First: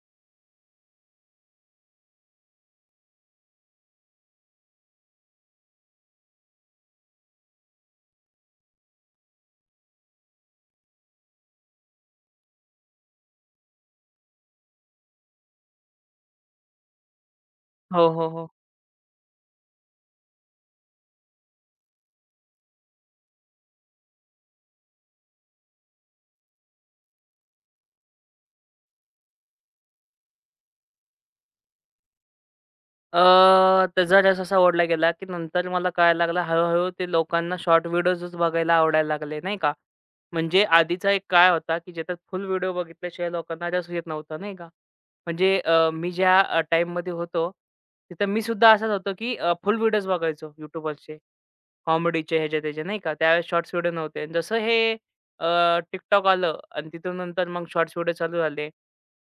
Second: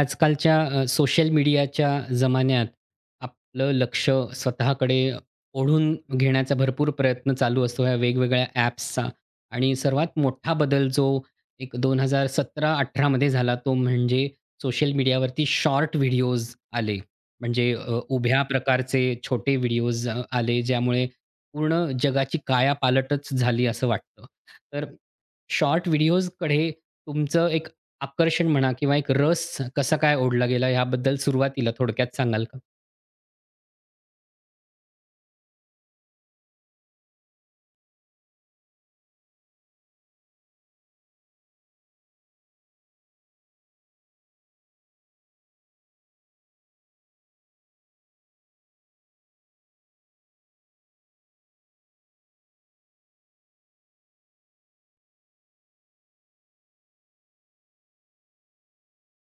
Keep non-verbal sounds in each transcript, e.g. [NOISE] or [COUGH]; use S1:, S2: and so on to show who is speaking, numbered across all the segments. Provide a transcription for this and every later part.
S1: आजकालच्या सोशल मीडियाच्या जमान्यात आपलं लक्ष स्वतःकडे ओढून घेण्याचा भरपूर प्रयत्न चालू असतो ह्या वेगवेगळ्या ॲप्सचा. आणि सर्वात मोठा बदल जो एक 2017-18 मध्ये झाला तो म्हणजे सोशल मीडियावरती शॉर्ट व्हिडिओज आले. म्हणजे
S2: हो, हो,
S1: उभ्या
S2: हो.
S1: प्रकारचे छोटे व्हिडिओज आले, ज्यामुळे पूर्ण जगाची कायापालटच झाली असं वाटतं. तर शॉर्ट व्हिडिओजकडे तुमचं एक आकर्षण म्हणा किंवा एक रस कसा काय ओढला गेला, याबद्दल सुरुवातीला थोडक्यात सांगाल का?
S2: त्याचा रस असा ओढला गेला, की नंतर मला कळायला लागलं हळू ते लोकांना शॉर्ट व्हिडिओजच बघायला आवडायला लागले, नाही का. म्हणजे आधीचा एक काळ होता, की ज्याच्यात फुल व्हिडिओ बघितल्याशिवाय लोकांना रस येत नव्हता, नाही का. म्हणजे मी ज्या टाईममध्ये होतो, तिथं मी सुद्धा असाच होतो, की फुल व्हिडिओज बघायचो YouTuberचे. कॉमेडीचे ह्याच्या-त्याच्या नाही का? त्यावेळेस शॉर्ट्स व्हिडिओ नव्हते आणि जसं हे अ, आलं आणि तिथून नंतर मग शॉर्ट्स व्हिडिओ चालू झाले.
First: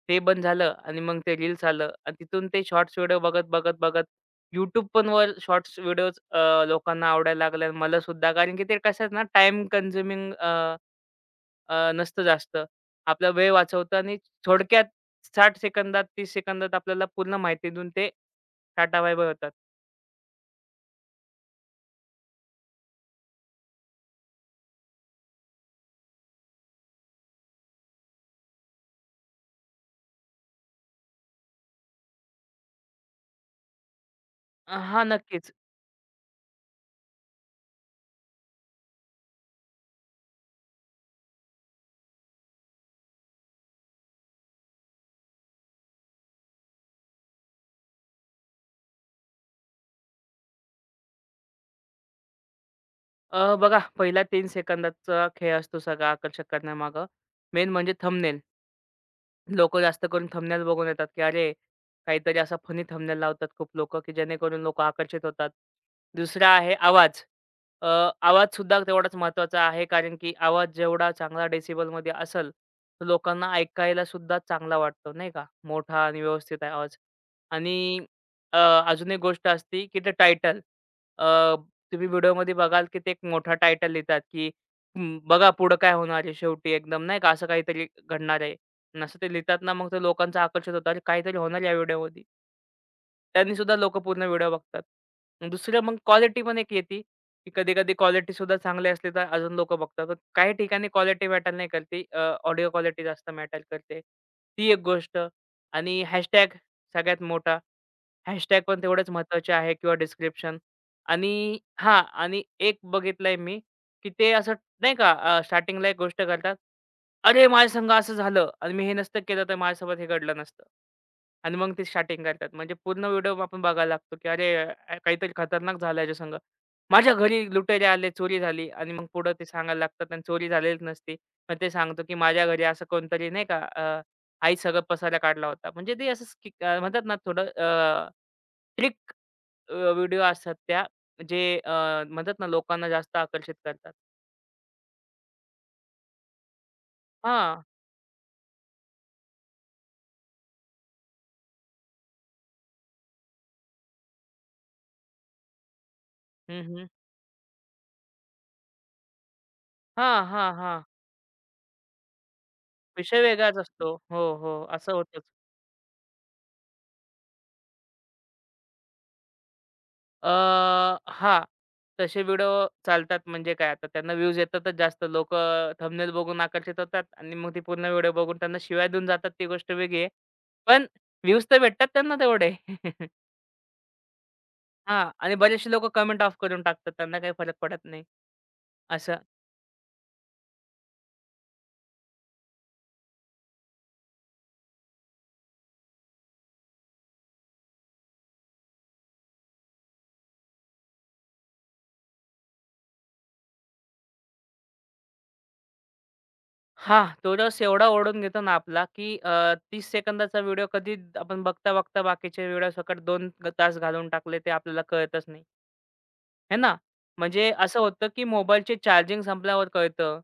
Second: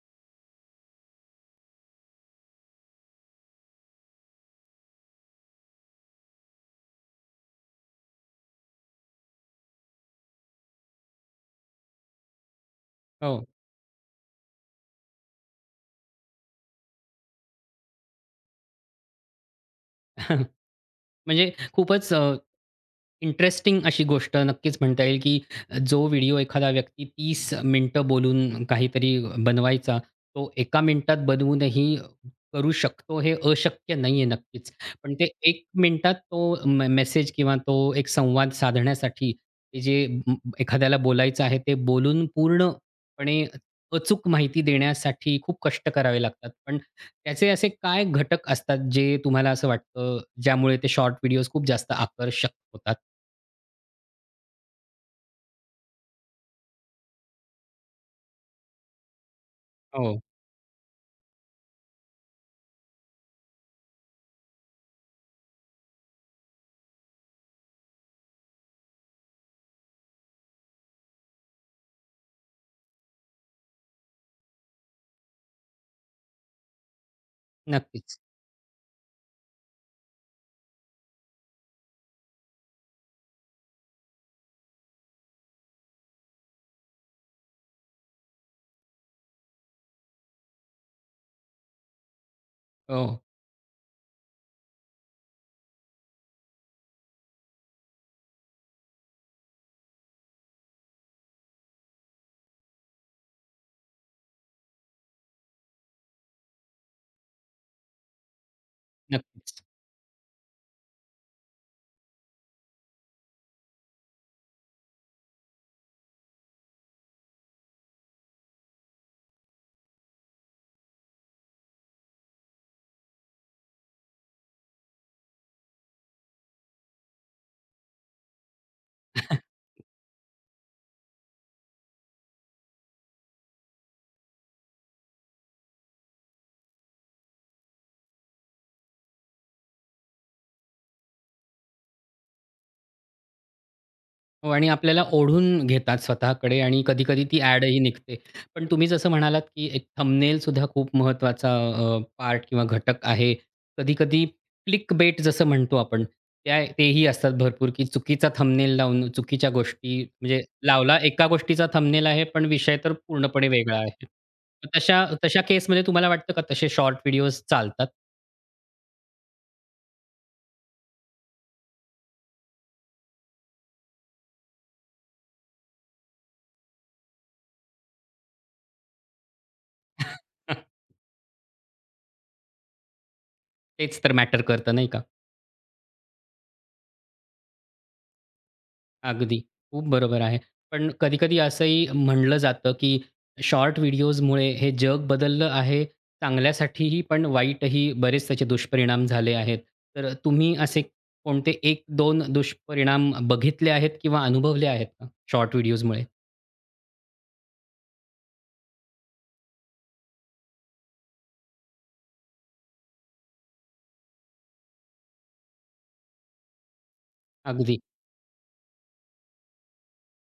S2: ते बंद झालं आणि मग ते रील्स आलं आणि तिथून ते शॉर्ट्स व्हिडिओ बघत, बघत, बघत YouTube पण वर शॉर्ट्स व्हिडिओज लोकांना आवडायला लागले आणि मला सुद्धा. कारण की ते कसं आहे ना टाईम कन्झ्युमिंग नसतं जास्त. आपला
S1: हो.
S2: वेळ वाचवतं आणि थोडक्यात 60 सेकंदात, 30 सेकंदात आपल्याला पूर्ण माहिती देऊन ते टाटा बाय-बाय होतात.
S1: [LAUGHS] म्हणजे खूपच इंटरेस्टिंग अशी गोष्ट नक्कीच म्हणता येईल, की जो व्हिडिओ एखादा व्यक्ती 30 मिनिटं बोलून काहीतरी बनवायचा, तो एका मिनिटात बनवूनही करू शकतो, हे अशक्य नाहीये नक्कीच.
S2: हां,
S1: पण ते
S2: नक्कीच.
S1: एक मिनिटात तो मेसेज किंवा तो एक संवाद साधण्यासाठी, ते जे म एखाद्याला बोलायचं आहे ते बोलून पूर्णपणे अचूक माहिती देण्यासाठी खूप कष्ट करावे लागतात. पण त्याचे असे काय घटक असतात जे तुम्हाला असं वाटतं, ज्यामुळे ते शॉर्ट व्हिडिओज खूप जास्त आकर्षक होतात?
S2: बघा पहिल्या 3 सेकंदाचा खेळ असतो सगळा आकर्षक करण्यामागं. मेन म्हणजे थंबनेल. लोकं जास्त
S1: हो.
S2: करून थंबनेल बघून येतात, की अरे, काहीतरी असा फनी थंबनेल लावतात खूप लोकं, की जेणेकरून लोकं आकर्षित होतात. दुसरा आहे आवाज. अ, आवाजसुद्धा तेवढाच महत्त्वाचा आहे, कारण की आवाज जेवढा चांगला डेसिबलमध्ये असेल, तर लोकांना ऐकायला सुद्धा चांगला वाटतो, नाही का? मोठा आणि व्यवस्थित आहे आवाज. आणि
S1: नक्कीच.
S2: अ, अजून एक गोष्ट असते, की ते टायटल. अ, तुम्ही व्हिडिओमध्ये बघाल, की ते एक मोठा टायटल लिहितात, की "हं, बघा पुढं काय होणार आहे शेवटी एकदम, नाही का? असं काहीतरी घडणार आहे. असं ते लिहितात ना, मग ते लोकांचं आकर्षित होतं. अरे, काहीतरी होणार या व्हिडिओमध्ये.
S1: हो,
S2: त्यांनी सुद्धा लोकं पूर्ण व्हिडिओ बघतात. अन दुसरं मग क्वालिटी पण एक येते, की कधी-कधी क्वालिटी सुद्धा चांगली असली तर अजून लोकं बघतात. पण काही ठिकाणी क्वालिटी मॅटर नाही करते. ऑडिओ क्वालिटी जास्त मॅटर करते. ती एक गोष्ट आणि हॅशटॅग सगळ्यात मोठा. हॅशटॅग पण तेवढेच महत्त्वाचे
S1: नक्कीच.
S2: आहे किंवा डिस्क्रिप्शन आणि हां आणि एक बघितलंय मी, की ते असं नाही का स्टार्टिंगला एक गोष्ट करतात. "अरे, माझ्या संग असं झालं आणि मी हे नसतं केलं तर माझ्यासोबत हे घडलं नसतं." आणि मग ते स्टार्टिंग करतात. म्हणजे पूर्ण व्हिडिओ आपण बघायला लागतो, की "अरे, काहीतरी खतरनाक झालं याच्या संग. माझ्या घरी लुटेरे आले, चोरी झाली." आणि मग पुढं ते सांगायला लागतात आणि चोरी झालेलीच नसती. मग ते सांगतो, की "माझ्या घरी असं कोणतरी नाही का आई सगळं पसारा काढला होता." म्हणजे ते असं म्हणतात ना थोडं ट्रिक व्हिडिओ असतात त्या जे अ, म्हणतात ना लोकांना जास्त आकर्षित करतात.
S1: हो, आणि आपल्याला ओढून घेतात स्वतःकडे आणि कधी-कधी ती
S2: हां.
S1: ॲडही निघते. पण तुम्ही जसं म्हणालात, की एक थंबनेल सुद्धा खूप महत्त्वाचा पार्ट किंवा घटक आहे. कधी-कधी क्लिकबेट जसं म्हणतो आपण,
S2: हं,
S1: त्या
S2: हं.
S1: तेही असतात भरपूर, की चुकीचा थंबनेल लावून चुकीच्या गोष्टी
S2: हां,
S1: म्हणजे
S2: हां, हां.
S1: लावला, एका गोष्टीचा थंबनेल आहे, पण विषय तर
S2: विषय
S1: पूर्णपणे
S2: वेगळाच
S1: वेगळा
S2: असतो.
S1: आहे.
S2: हो, हो. असं
S1: तशा
S2: होतंच.
S1: तशा केसमध्ये तुम्हाला वाटतं का तसे शॉर्ट व्हिडिओज चालतात?
S2: अ, हां. तसे व्हिडिओ चालतात म्हणजे काय आता त्यांना व्ह्यूज येतातच जास्त. लोकं थंबनेल बघून आकर्षित होतात आणि मग ते पूर्ण व्हिडिओ बघून त्यांना शिव्या देऊन जातात ती गोष्ट वेगळी आहे.
S1: [LAUGHS]
S2: पण व्ह्यूज तर भेटतात त्यांना तेवढे. [LAUGHS]
S1: तेच तर मॅटर करतं, नाही का?
S2: हां. आणि बरेचसे लोकं कमेंट ऑफ करून टाकतात. त्यांना काही फरक पडत नाही. असं.
S1: अगदी. खूप बरोबर आहे. पण कधी-कधी असंही म्हणलं जातं, की शॉर्ट व्हिडिओजमुळे हे जग बदललं आहे चांगल्यासाठीही, पण वाईटही बरेच त्याचे दुष्परिणाम झाले आहेत. तर तुम्ही असे कोणते एक दोन दुष्परिणाम बघितले आहेत किंवा अनुभवले आहेत का शॉर्ट व्हिडिओजमुळे?
S2: हां, तो रस एवढा ओढून घेतो ना आपला, की 30 सेकंदाचा व्हिडिओ कधी आपण बघता-बघता बाकीचे व्हिडिओ सकट 2 तास घालून टाकले, ते आपल्याला कळतच नाही. आहे ना? म्हणजे
S1: अगदी.
S2: असं होतं, की मोबाईलचे चार्जिंग संपल्यावर कळतं,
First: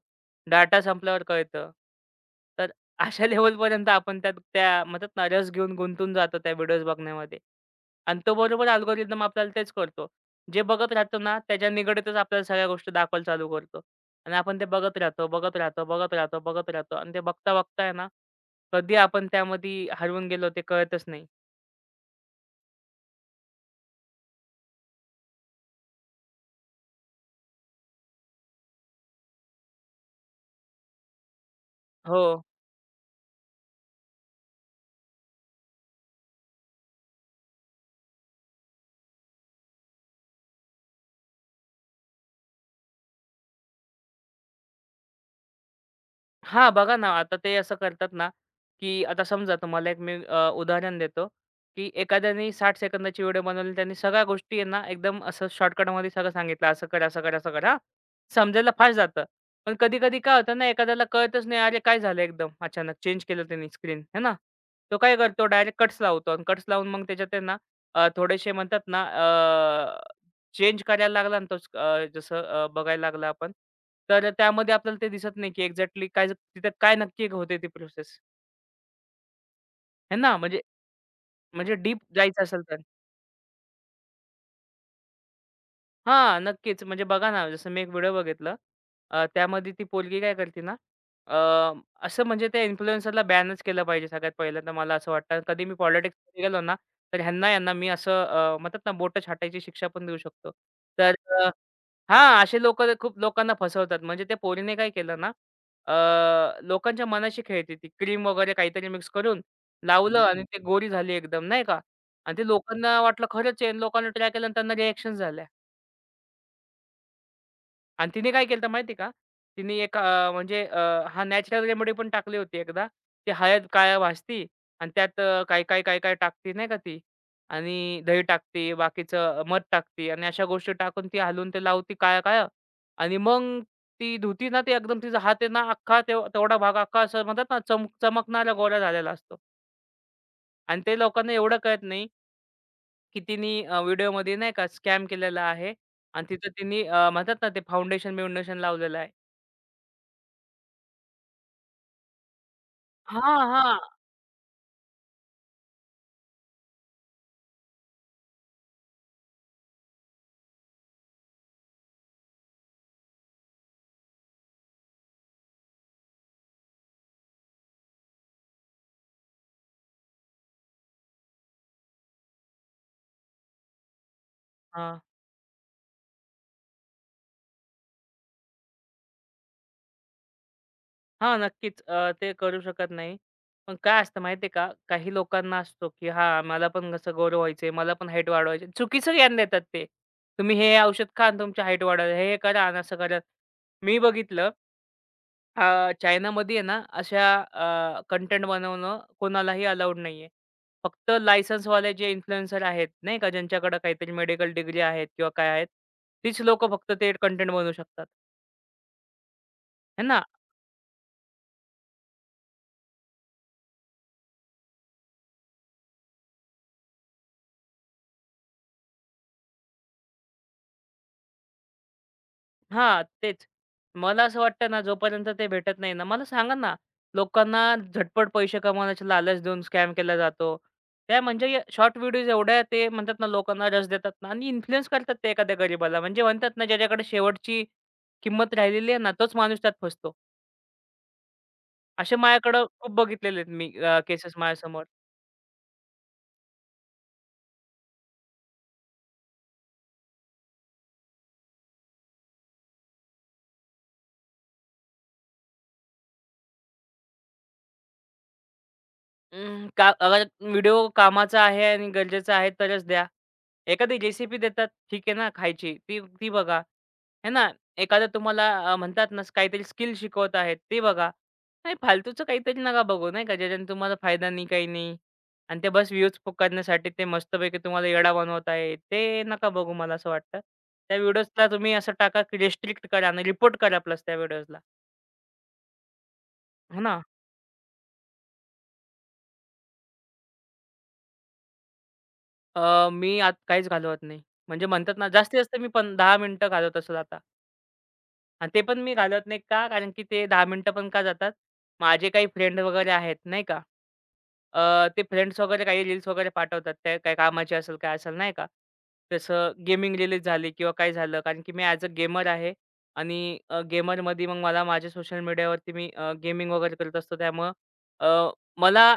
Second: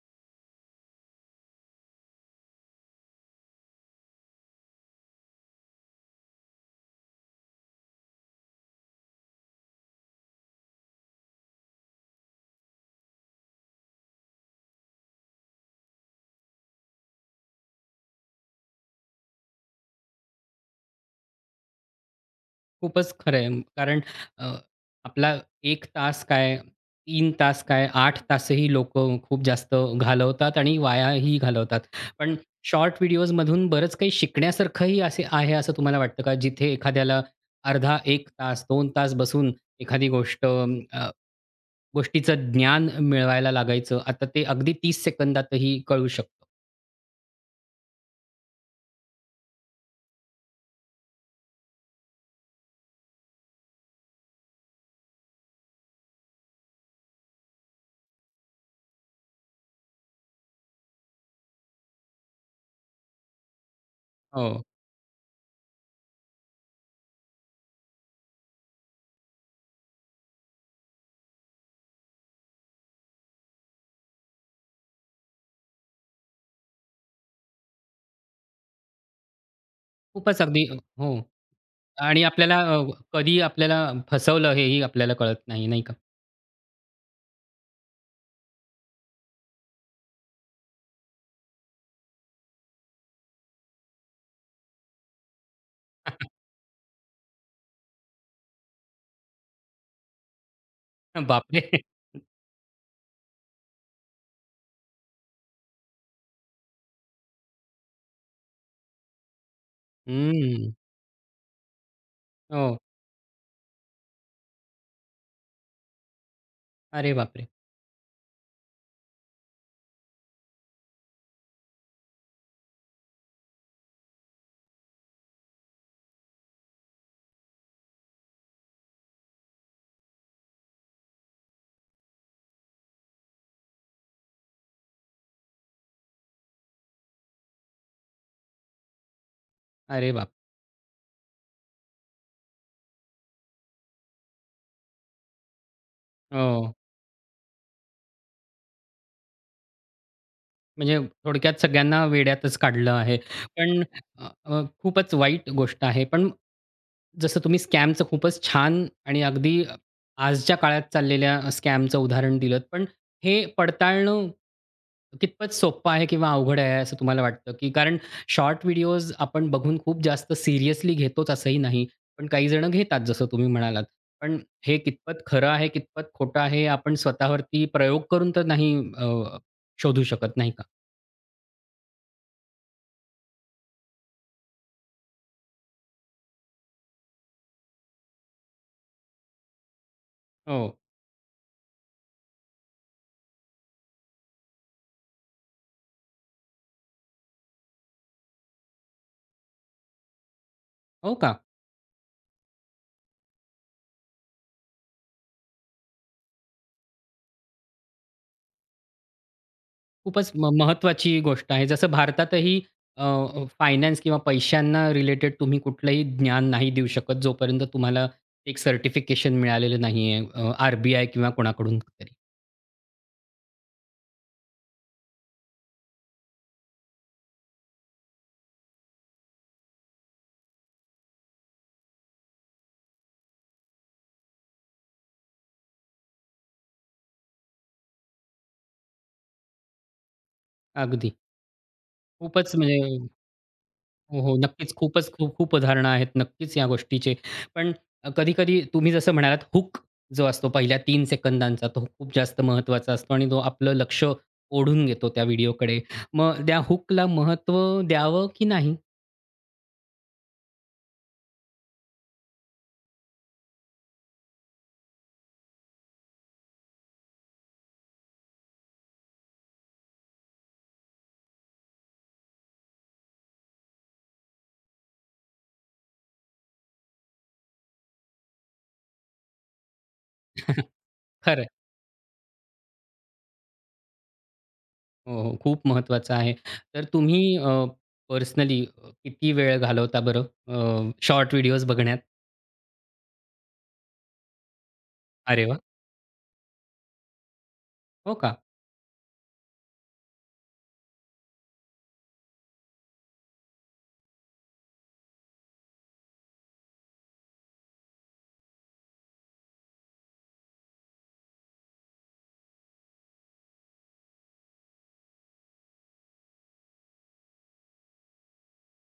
S2: डाटा संपल्यावर कळतं. तर अशा [LAUGHS] लेव्हलपर्यंत आपण त्यात त्या म्हणतात ना, रस घेऊन गुंतून जातो त्या व्हिडिओज बघण्यामध्ये. आणि तो बरोबर अल्गोरिदम आपल्याला तेच करतो. जे बघत राहतो ना, त्याच्या निगडीतच आपल्याला सगळ्या गोष्टी दाखवायला चालू करतो. आणि आपण ते बघत राहतो, बघत राहतो, बघत राहतो, बघत राहतो. आणि ते बघता-बघता ना, कधी आपण त्यामध्ये हरवून गेलो ते कळतच नाही.
S1: खूपच खरं आहे. कारण अ, आपला 1 तास काय, 3 तास काय, 8 तासही लोकं खूप जास्त घालवतात आणि वायाही घालवतात.
S2: हो.
S1: पण शॉर्ट व्हिडिओजमधून बरंच काही शिकण्यासारखंही असे आहे असं तुम्हाला वाटतं का? जिथे एखाद्याला अर्धा एक तास, 2 तास बसून एखादी गोष्टीचं ज्ञान मिळवायला लागायचं. आता ते अगदी 30 सेकंदातही कळू शकतं.
S2: हां, बघा ना, आता ते असं करतात ना, की आता समजा तुम्हाला एक मी उदाहरण देतो, की एखाद्याने 60 सेकंदाची व्हिडिओ बनवली. त्यांनी सगळ्या गोष्टी आहे ना, एकदम असं शॉर्टकटमध्ये सगळं सांगितलं. असं कर, असं कर, असं कर हां. समजायला फास्ट जातं. पण कधी-कधी काय होतं ना, एखाद्याला कळतच नाही, "अरे, काय झालं एकदम अचानक चेंज केलं त्यांनी स्क्रीन." है ना?
S1: हो.
S2: तो काय करतो डायरेक्ट कट्स लावतो आणि कट्स लावून मग त्याच्यात आहे ना, थोडेसे म्हणतात ना, चेंज करायला लागला ना तोच जसं बघायला लागला आपण. तर त्यामध्ये आपल्याला ते दिसत नाही, की एक्झॅक्टली काय तिथे काय नक्की होते ती प्रोसेस. आहे ना,
S1: खूपच
S2: म्हणजे
S1: अगदी हो.
S2: म्हणजे डीप
S1: आणि
S2: जायचं
S1: आपल्याला
S2: असेल तर.
S1: कधी आपल्याला फसवलं हेही आपल्याला कळत नाही, नाही का?
S2: हां, नक्कीच. म्हणजे बघा ना, जसं मी एक व्हिडिओ बघितला. त्यामध्ये ती पोलगी काय करते ना, अ, असं म्हणजे त्या इन्फ्लुएन्सरला बॅनच केलं पाहिजे सगळ्यात पहिलं तर मला असं वाटतं. कधी मी पॉलिटिक्समध्ये गेलो ना, तर ह्यांना मी असं म्हणतात ना, बोटं छाटायची शिक्षा पण देऊ शकतो. तर
S1: बापरे!
S2: हां, असे लोकं खूप लोकांना फसवतात. म्हणजे त्या पोरीने काय केलं ना, अ, लोकांच्या मनाशी खेळते ती. क्रीम वगैरे काहीतरी मिक्स करून लावलं आणि हं.
S1: हं.
S2: गोरी झाली एकदम नाही का? आणि ते
S1: हो.
S2: लोकांना वाटलं खरंच आहे आणि लोकांनी ट्राय केलं आणि त्यांना रिएक्शन झाल्या.
S1: अरे बापरे!
S2: आणि तिने काय केलं माहिती आहे का? तिने एक हां, नॅचरल रेमेडी पण टाकली होती एकदा. ती हळद काळ्या भाजती आणि त्यात काय, काय, काय, काय टाकते नाही का ती आणि दही टाकते, बाकीचं मध टाकते आणि अशा गोष्टी टाकून ती हलवून ते लावती काळं-काळं आणि मग ती धुती ना, ते एकदम तिचा हात आहे ना, अख्खा तेवढा भाग अख्खा असं म्हणतात ना, चमकणारा गोरा झालेला असतो
S1: अरे बाप!
S2: आणि ते लोकांना एवढं कळत नाही, की तिने व्हिडिओमध्ये नाही का स्कॅम केलेला आहे आणि तिथं
S1: हो.
S2: तिने म्हणतात ना, ते फाउंडेशन-बिउंडेशन लावलेलं आहे.
S1: म्हणजे थोडक्यात सगळ्यांना वेड्यातच काढलं आहे.
S2: हां, हां.
S1: पण अ, अ, खूपच वाईट गोष्ट आहे. पण जसं तुम्ही स्कॅमचं खूपच छान आणि अगदी आजच्या काळात चाललेल्या स्कॅमचं उदाहरण दिलत. पण हे पडताळणं कितपत सोपं आहे किंवा अवघड आहे असं तुम्हाला वाटतं? की कारण शॉर्ट व्हिडिओज आपण बघून खूप जास्त सीरियसली घेतोच असंही नाही. पण काही जण घेतात जसं तुम्ही म्हणालात. पण हे
S2: हां,
S1: कितपत खरं आहे, कितपत खोटं आहे, हे आपण स्वतःवरती प्रयोग करून तर शोधू शकत नाही.
S2: हां. नक्कीच. ते करू शकत नाही. पण काय असतं माहिती आहे का, काही लोकांना असतो, की हां, मला पण कसं गौरव व्हायचंय, मला पण हाईट वाढवायची. चुकीचं ज्ञान देतात ते. तुम्ही हे
S1: हो.
S2: औषध खा आणि तुमची हाईट वाढेल. हे, हे करा आणि असं करा. मी बघितलं चायनामध्ये आहे ना, अशा कंटेंट बनवणं कोणालाही अलाउड नाहीये. फक्त
S1: हो का?
S2: लायसन्सवाले जे इन्फ्लुएन्सर आहेत, नाही का, ज्यांच्याकडे काहीतरी मेडिकल डिग्री आहेत किंवा काय आहेत, तीच लोकं फक्त ते कंटेंट बनवू शकतात. है ना?
S1: खूपच महत्त्वाची गोष्ट आहे. जसं भारतातही फायनान्स किंवा पैशांना रिलेटेड तुम्ही कुठलंही ज्ञान नाही देऊ शकत, जोपर्यंत तुम्हाला एक सर्टिफिकेशन मिळालेलं नाहीये आर-बी-आय किंवा कोणाकडून तरी.
S2: हां, तेच. मला असं वाटतं ना, जोपर्यंत ते भेटत नाही ना मला सांगा ना, लोकांना झटपट पैसे कमावण्याचे लालच देऊन स्कॅम केला जातो. त्या म्हणजे या शॉर्ट व्हिडिओज एवढ्या ते म्हणतात ना, लोकांना रस देतात ना आणि इन्फ्लुअन्स करतात ते एखाद्या गरीबाला. म्हणजे म्हणतात ना, ज्याच्याकडे शेवटची किंमत राहिलेली आहे ना, तोच माणूस त्यात फसतो.
S1: अगदी.
S2: असे
S1: खूपच
S2: माझ्याकडं
S1: म्हणजे
S2: खूप बघितलेले आहेत मी
S1: हो,
S2: केसेस
S1: हो. नक्कीच.
S2: माझ्यासमोर.
S1: खूपच खूप खूप उदाहरणं आहेत नक्कीच या गोष्टीचे. पण कधी-कधी तुम्ही जसं म्हणालात हूक जो असतो पहिल्या 3 सेकंदांचा, तो खूप जास्त महत्त्वाचा असतो आणि तो आपलं लक्ष ओढून घेतो त्या व्हिडिओकडे. मग त्या हूकला महत्त्व द्यावं की नाही?
S2: अं, का अगर व्हिडिओ कामाचा आहे आणि गरजेचा आहे तरच द्या. एखादी रेसिपी देतात, ठीक आहे ना खायची, ती ती बघा. आहे ना? एखादं तुम्हाला म्हणतात ना काहीतरी स्किल शिकवत आहेत, ते बघा. नाही फालतूचं काहीतरी नका बघू, नाही का? ज्याच्याने तुम्हाला फायदा नाही, काही नाही आणि ते बस व्ह्यूज करण्यासाठी ते मस्तपैकी तुम्हाला येडा बनवत आहे, ते नका बघू मला असं वाटतं.
S1: [LAUGHS]
S2: त्या
S1: खरं.
S2: व्हिडिओजला तुम्ही असं टाका की रिस्ट्रिक्ट करा आणि रिपोर्ट करा प्लस त्या व्हिडिओजला.
S1: हो, हो. खूप महत्त्वाचं आहे.
S2: हो
S1: तर
S2: ना?
S1: तुम्ही पर्सनली किती वेळ घालवता बरं शॉर्ट व्हिडिओज बघण्यात?
S2: मी आत काहीच घालवत नाही. म्हणजे म्हणतात ना, जास्तीत
S1: अरे
S2: जास्त
S1: वाह!
S2: मी पण 10 मिनिटं घालवत असेल आता.
S1: हो का?
S2: आणि ते पण मी घालवत नाही. का? कारण की ते 10 मिनिटं पण का जातात? माझे काही फ्रेंड वगैरे आहेत नाही का. ते फ्रेंड्स वगैरे काही रील्स वगैरे पाठवतात. ते काही कामाचे असेल, काय असेल नाही का. तसं गेमिंग रिलीज झाली किंवा काय झालं कारण की मी ॲज अ गेमर आहे आणि गेमरमध्ये मग मला माझ्या सोशल मीडियावरती मी गेमिंग वगैरे करत असतो. त्यामुळं अ, मला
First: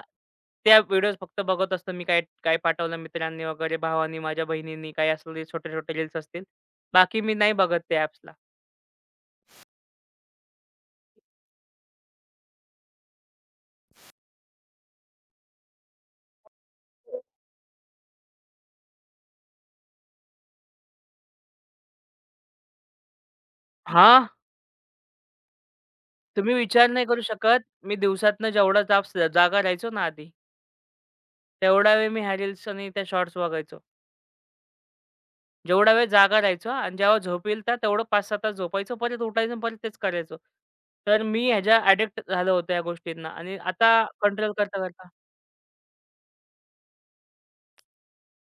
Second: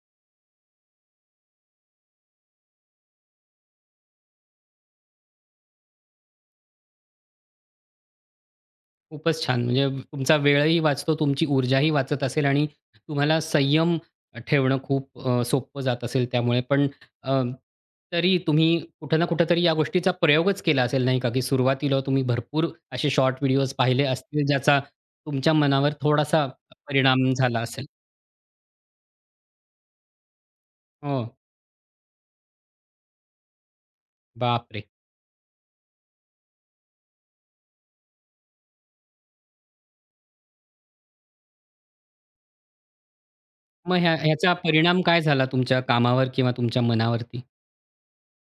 S2: त्या व्हिडिओज फक्त बघत असतो मी काय काय पाठवलं मित्रांनी वगैरे, भावांनी, माझ्या बहिणींनी काही असले छोटे-छोटे रील्स असतील. बाकी मी नाही बघत त्या ॲप्सला.
S1: खूपच छान. म्हणजे तुमचा वेळही वाचतो, तुमची ऊर्जाही वाचत असेल आणि तुम्हाला संयम ठेवणं खूप सोपं जात असेल त्यामुळे. पण अ, तरी तुम्ही कुठे ना कुठं तरी या गोष्टीचा प्रयोगच केला असेल नाही का, की सुरुवातीला तुम्ही भरपूर असे शॉर्ट व्हिडिओज पाहिले
S2: हां,
S1: असतील, ज्याचा तुमच्या मनावर थोडासा
S2: तुम्ही विचार नाही करू
S1: परिणाम झाला
S2: शकत,
S1: असेल?
S2: मी दिवसातनं जेवढा जागा राहायचो ना आधी,
S1: हो.
S2: तेवढा वेळ मी ह्या रील्स आणि त्या शॉर्ट्स बघायचो.
S1: बापरे!
S2: जेवढा वेळ जागा राहायचो आणि जेव्हा झोप येईल तर तेवढं 5-6 तास झोपायचो, परत उठायचो आणि परत तेच करायचो. तर मी ह्याच्या ॲडिक्ट झालो होतो या गोष्टींना आणि आता
S1: मग ह्या
S2: कंट्रोल
S1: ह्याचा परिणाम
S2: करता-करता
S1: काय झाला तुमच्या कामावर किंवा तुमच्या मनावरती?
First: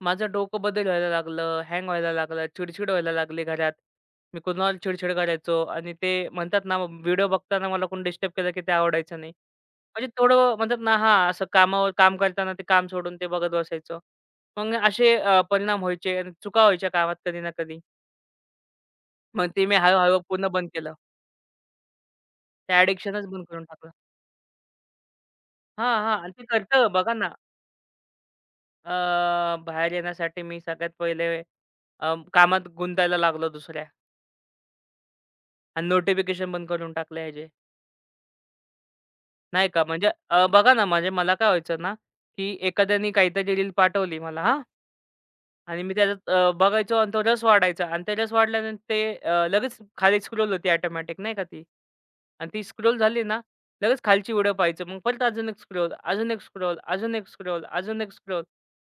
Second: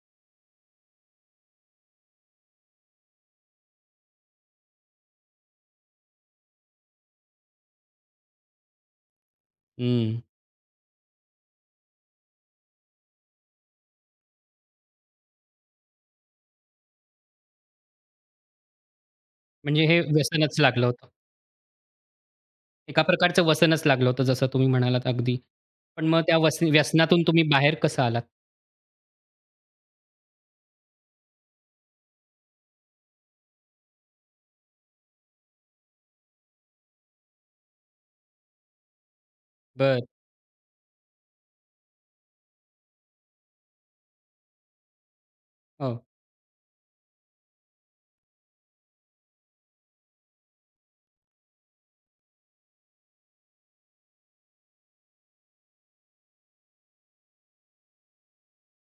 S2: माझं डोकं बदल व्हायला लागलं, हँग व्हायला लागलं, चिडचिड व्हायला लागली घरात. मी कुणाला चिडचिड करायचो आणि ते म्हणतात ना, व्हिडिओ बघताना मला कोणी डिस्टर्ब केलं की ते आवडायचं नाही. म्हणजे
S1: हं.
S2: थोडं म्हणतात ना हां, असं कामावर काम करताना ते काम सोडून ते बघत बसायचो. मग असे परिणाम व्हायचे आणि चुका व्हायच्या कामात कधी ना कधी. मग ते मी
S1: म्हणजे हे
S2: हळू पूर्ण
S1: व्यसनच
S2: बंद
S1: लागलं,
S2: केलं. ते
S1: एका
S2: अॅडिक्शनच
S1: प्रकारचं
S2: बंद करून
S1: व्यसनच
S2: टाकलं.
S1: लागलं होतं जसं तुम्ही म्हणालात अगदी.
S2: हां,
S1: पण
S2: हां.
S1: मग
S2: आणि
S1: त्या
S2: ते करतं बघा
S1: व्यसनातून
S2: ना,
S1: तुम्ही बाहेर कसं आलात?
S2: बाहेर येण्यासाठी मी सगळ्यात पहिले कामात गुंतायला लागलो दुसऱ्या आणि नोटिफिकेशन बंद करून टाकले ह्याचे. नाही का
S1: बरं.
S2: म्हणजे बघा ना म्हणजे मला काय व्हायचं ना, की एखाद्याने काहीतरी रील पाठवली मला हां. आणि मी
S1: हो.
S2: त्याच्यात बघायचो आणि तो रस वाढायचा आणि ते रस वाढल्यानंतर ते लगेच खाली स्क्रोल होती ऑटोमॅटिक नाही का ती. आणि ती स्क्रोल झाली ना, लगेच खालची व्हिडिओ पाहायचं. मग परत अजून एक स्क्रोल, अजून एक स्क्रोल, अजून एक स्क्रोल, अजून एक स्क्रोल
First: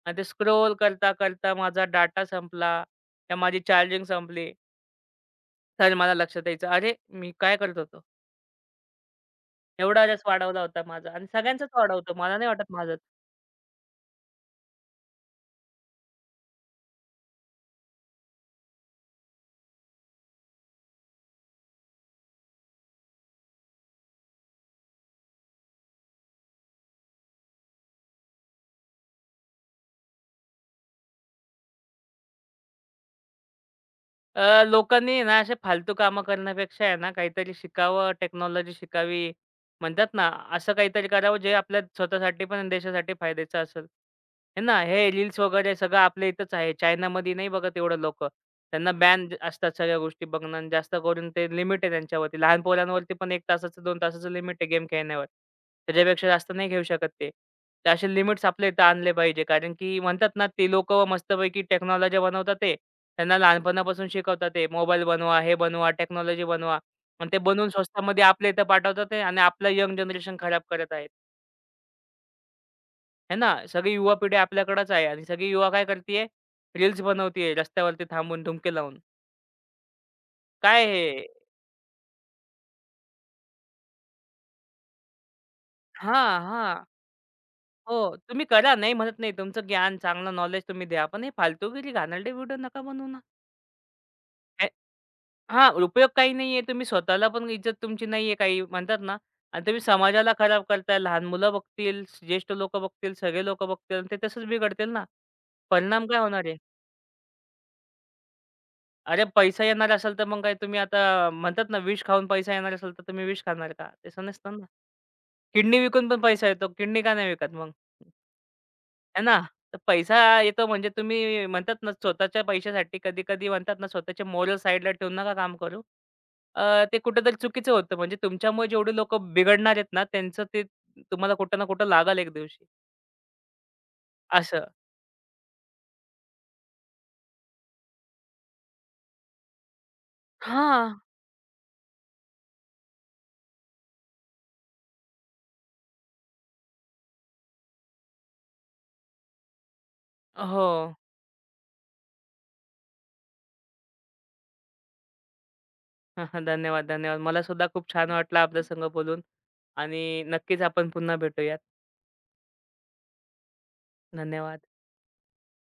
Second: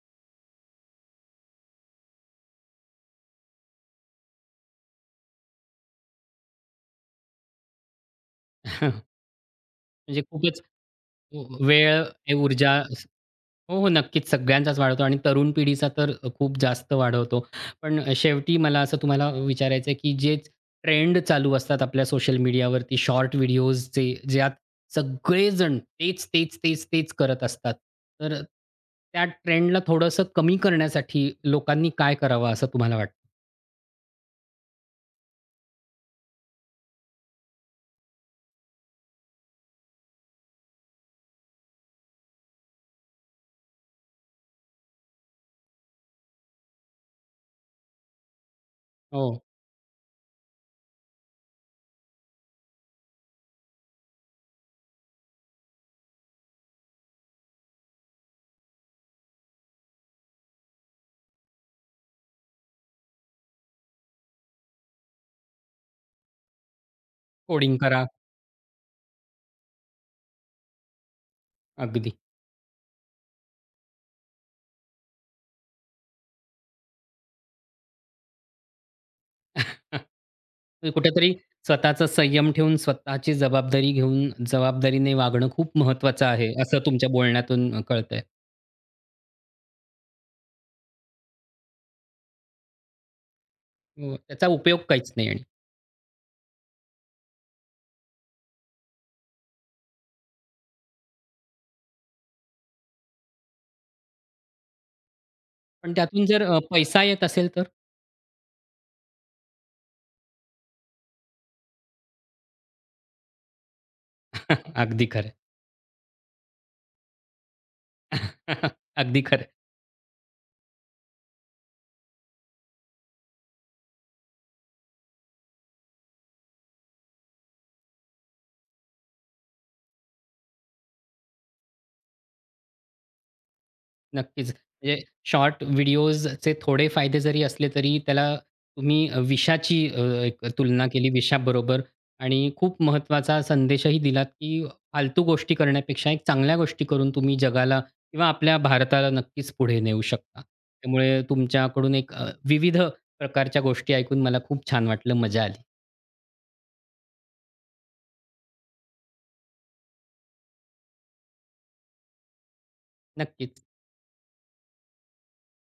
S2: आणि ते स्क्रोल करता, करता माझा डाटा संपला या माझी चार्जिंग संपली. तर मला लक्षात यायचं, "अरे, मी काय करत होतो?
S1: [LAUGHS]
S2: एवढा रस
S1: म्हणजे
S2: वाढवला
S1: खूपच
S2: होता माझा." आणि सगळ्यांचाच
S1: वेळ,
S2: वाढवतो.
S1: ए,
S2: मला नाही वाटत
S1: ऊर्जा
S2: माझाच.
S1: स- हो, हो. नक्कीच सगळ्यांचाच वाढवतो आणि तरुण पिढीचा तर खूप जास्त वाढवतो. पण शेवटी मला असं तुम्हाला विचारायचं आहे, की जे ट्रेंड चालू असतात आपल्या सोशल मीडियावरती शॉर्ट व्हिडिओजचे, ज्यात सगळेजण तेच, तेच, तेच, तेच करत असतात. तर त्या ट्रेंडला थोडंसं कमी करण्यासाठी लोकांनी काय करावं असं तुम्हाला वाटतं?
S2: लोकांनी ना असे फालतू कामं करण्यापेक्षा आहे ना, काहीतरी शिकावं, टेक्नॉलॉजी शिकावी. म्हणतात ना, असं काहीतरी करावं जे आपल्या स्वतःसाठी पण आणि देशासाठी फायद्याचं असेल. हे ना, हे रील्स वगैरे सगळं आपल्या इथंच आहे. चायनामध्ये नाही बघत एवढं लोकं. त्यांना
S1: हो,
S2: बॅन असतात सगळ्या गोष्टी बघणं आणि जास्त करून ते लिमिट आहे त्यांच्यावरती. लहान पोरांवरती पण 1 तासाचं, 2 तासाचं लिमिट आहे गेम खेळण्यावर. त्याच्यापेक्षा जास्त नाही घेऊ शकत ते. तर असे लिमिट्स आपल्या इथं आणले पाहिजे. कारण की म्हणतात ना, ते लोकं मस्तपैकी टेक्नॉलॉजी बनवतात ते त्यांना लहानपणापासून शिकवतात ते मोबाईल बनवा, हे बनवा, टेक्नॉलॉजी बनवा आणि ते बनवून
S1: कोडिंग करा.
S2: स्वस्तामध्ये आपल्या इथं पाठवतात आहे आणि आपलं यंग जनरेशन खराब करत आहेत.
S1: अगदी.
S2: आहे ना? सगळी युवा पिढी आपल्याकडंच आहे आणि सगळी युवा काय करतीये? रील्स बनवतीये रस्त्यावरती थांबून ठुमके लावून.
S1: [LAUGHS]
S2: काय
S1: म्हणजे
S2: हे?
S1: कुठेतरी स्वतःचा संयम ठेवून, स्वतःची जबाबदारी घेऊन, जबाबदारीने वागणं खूप महत्त्वाचं
S2: हां,
S1: आहे, असं
S2: हां.
S1: तुमच्या बोलण्यातून
S2: हो,
S1: कळतंय.
S2: तुम्ही करा नाही म्हणत नाही. तुमचं ज्ञान, चांगलं नॉलेज तुम्ही द्या. पण हे फालतूगिरी, घाणेरडे व्हिडिओ नका बनवू ना.
S1: त्याचा उपयोग काहीच नाही आणि.
S2: हां, उपयोग काही नाहीये. तुम्ही स्वतःला पण इज्जत तुमची नाहीये काही म्हणतात ना आणि तुम्ही समाजाला खराब करताय. लहान मुलं बघतील, ज्येष्ठ लोकं बघतील, सगळे लोकं बघतील आणि ते तसंच बिघडतील ना.
S1: पण
S2: परिणाम काय
S1: त्यातून जर
S2: होणार आहे?
S1: पैसा येत असेल तर?
S2: अरे, पैसा येणार असेल तर मग काय तुम्ही आता म्हणतात ना विष खाऊन पैसा येणार असेल तर तुम्ही विष खाणार का? तसं नसतं ना.
S1: [LAUGHS] अगदी खरं.
S2: किडनी विकून पण पैसा येतो. किडनी का नाही विकत मग?
S1: [LAUGHS]
S2: आहे
S1: अगदी
S2: ना?
S1: खरं.
S2: तर पैसा येतो म्हणजे तुम्ही म्हणतात ना, स्वतःच्या पैशासाठी कधी-कधी म्हणतात ना, स्वतःच्या मोरल साइडला ठेवून नका काम करू. ते कुठेतरी चुकीचं होतं. म्हणजे तुमच्यामुळे जेवढे लोकं बिघडणार आहेत ना, त्यांचं ते तुम्हाला कुठं ना कुठं लागेल एक दिवशी
S1: नक्कीच.
S2: असं.
S1: म्हणजे शॉर्ट व्हिडिओजचे थोडे फायदे जरी असले तरी त्याला तुम्ही विषाची एक तुलना
S2: हां.
S1: केली विषाबरोबर आणि खूप महत्त्वाचा संदेशही दिलात, की फालतू गोष्टी करण्यापेक्षा एक चांगल्या गोष्टी करून तुम्ही जगाला किंवा आपल्या भारताला नक्कीच पुढे नेऊ शकता.
S2: हो.
S1: त्यामुळे तुमच्याकडून एक विविध प्रकारच्या गोष्टी ऐकून मला खूप छान वाटलं. मजा आली.
S2: [LAUGHS] धन्यवाद, धन्यवाद. मला सुद्धा खूप छान वाटलं आपल्या संग बोलून आणि नक्कीच आपण पुन्हा भेटूयात.
S1: नक्कीच.
S2: धन्यवाद.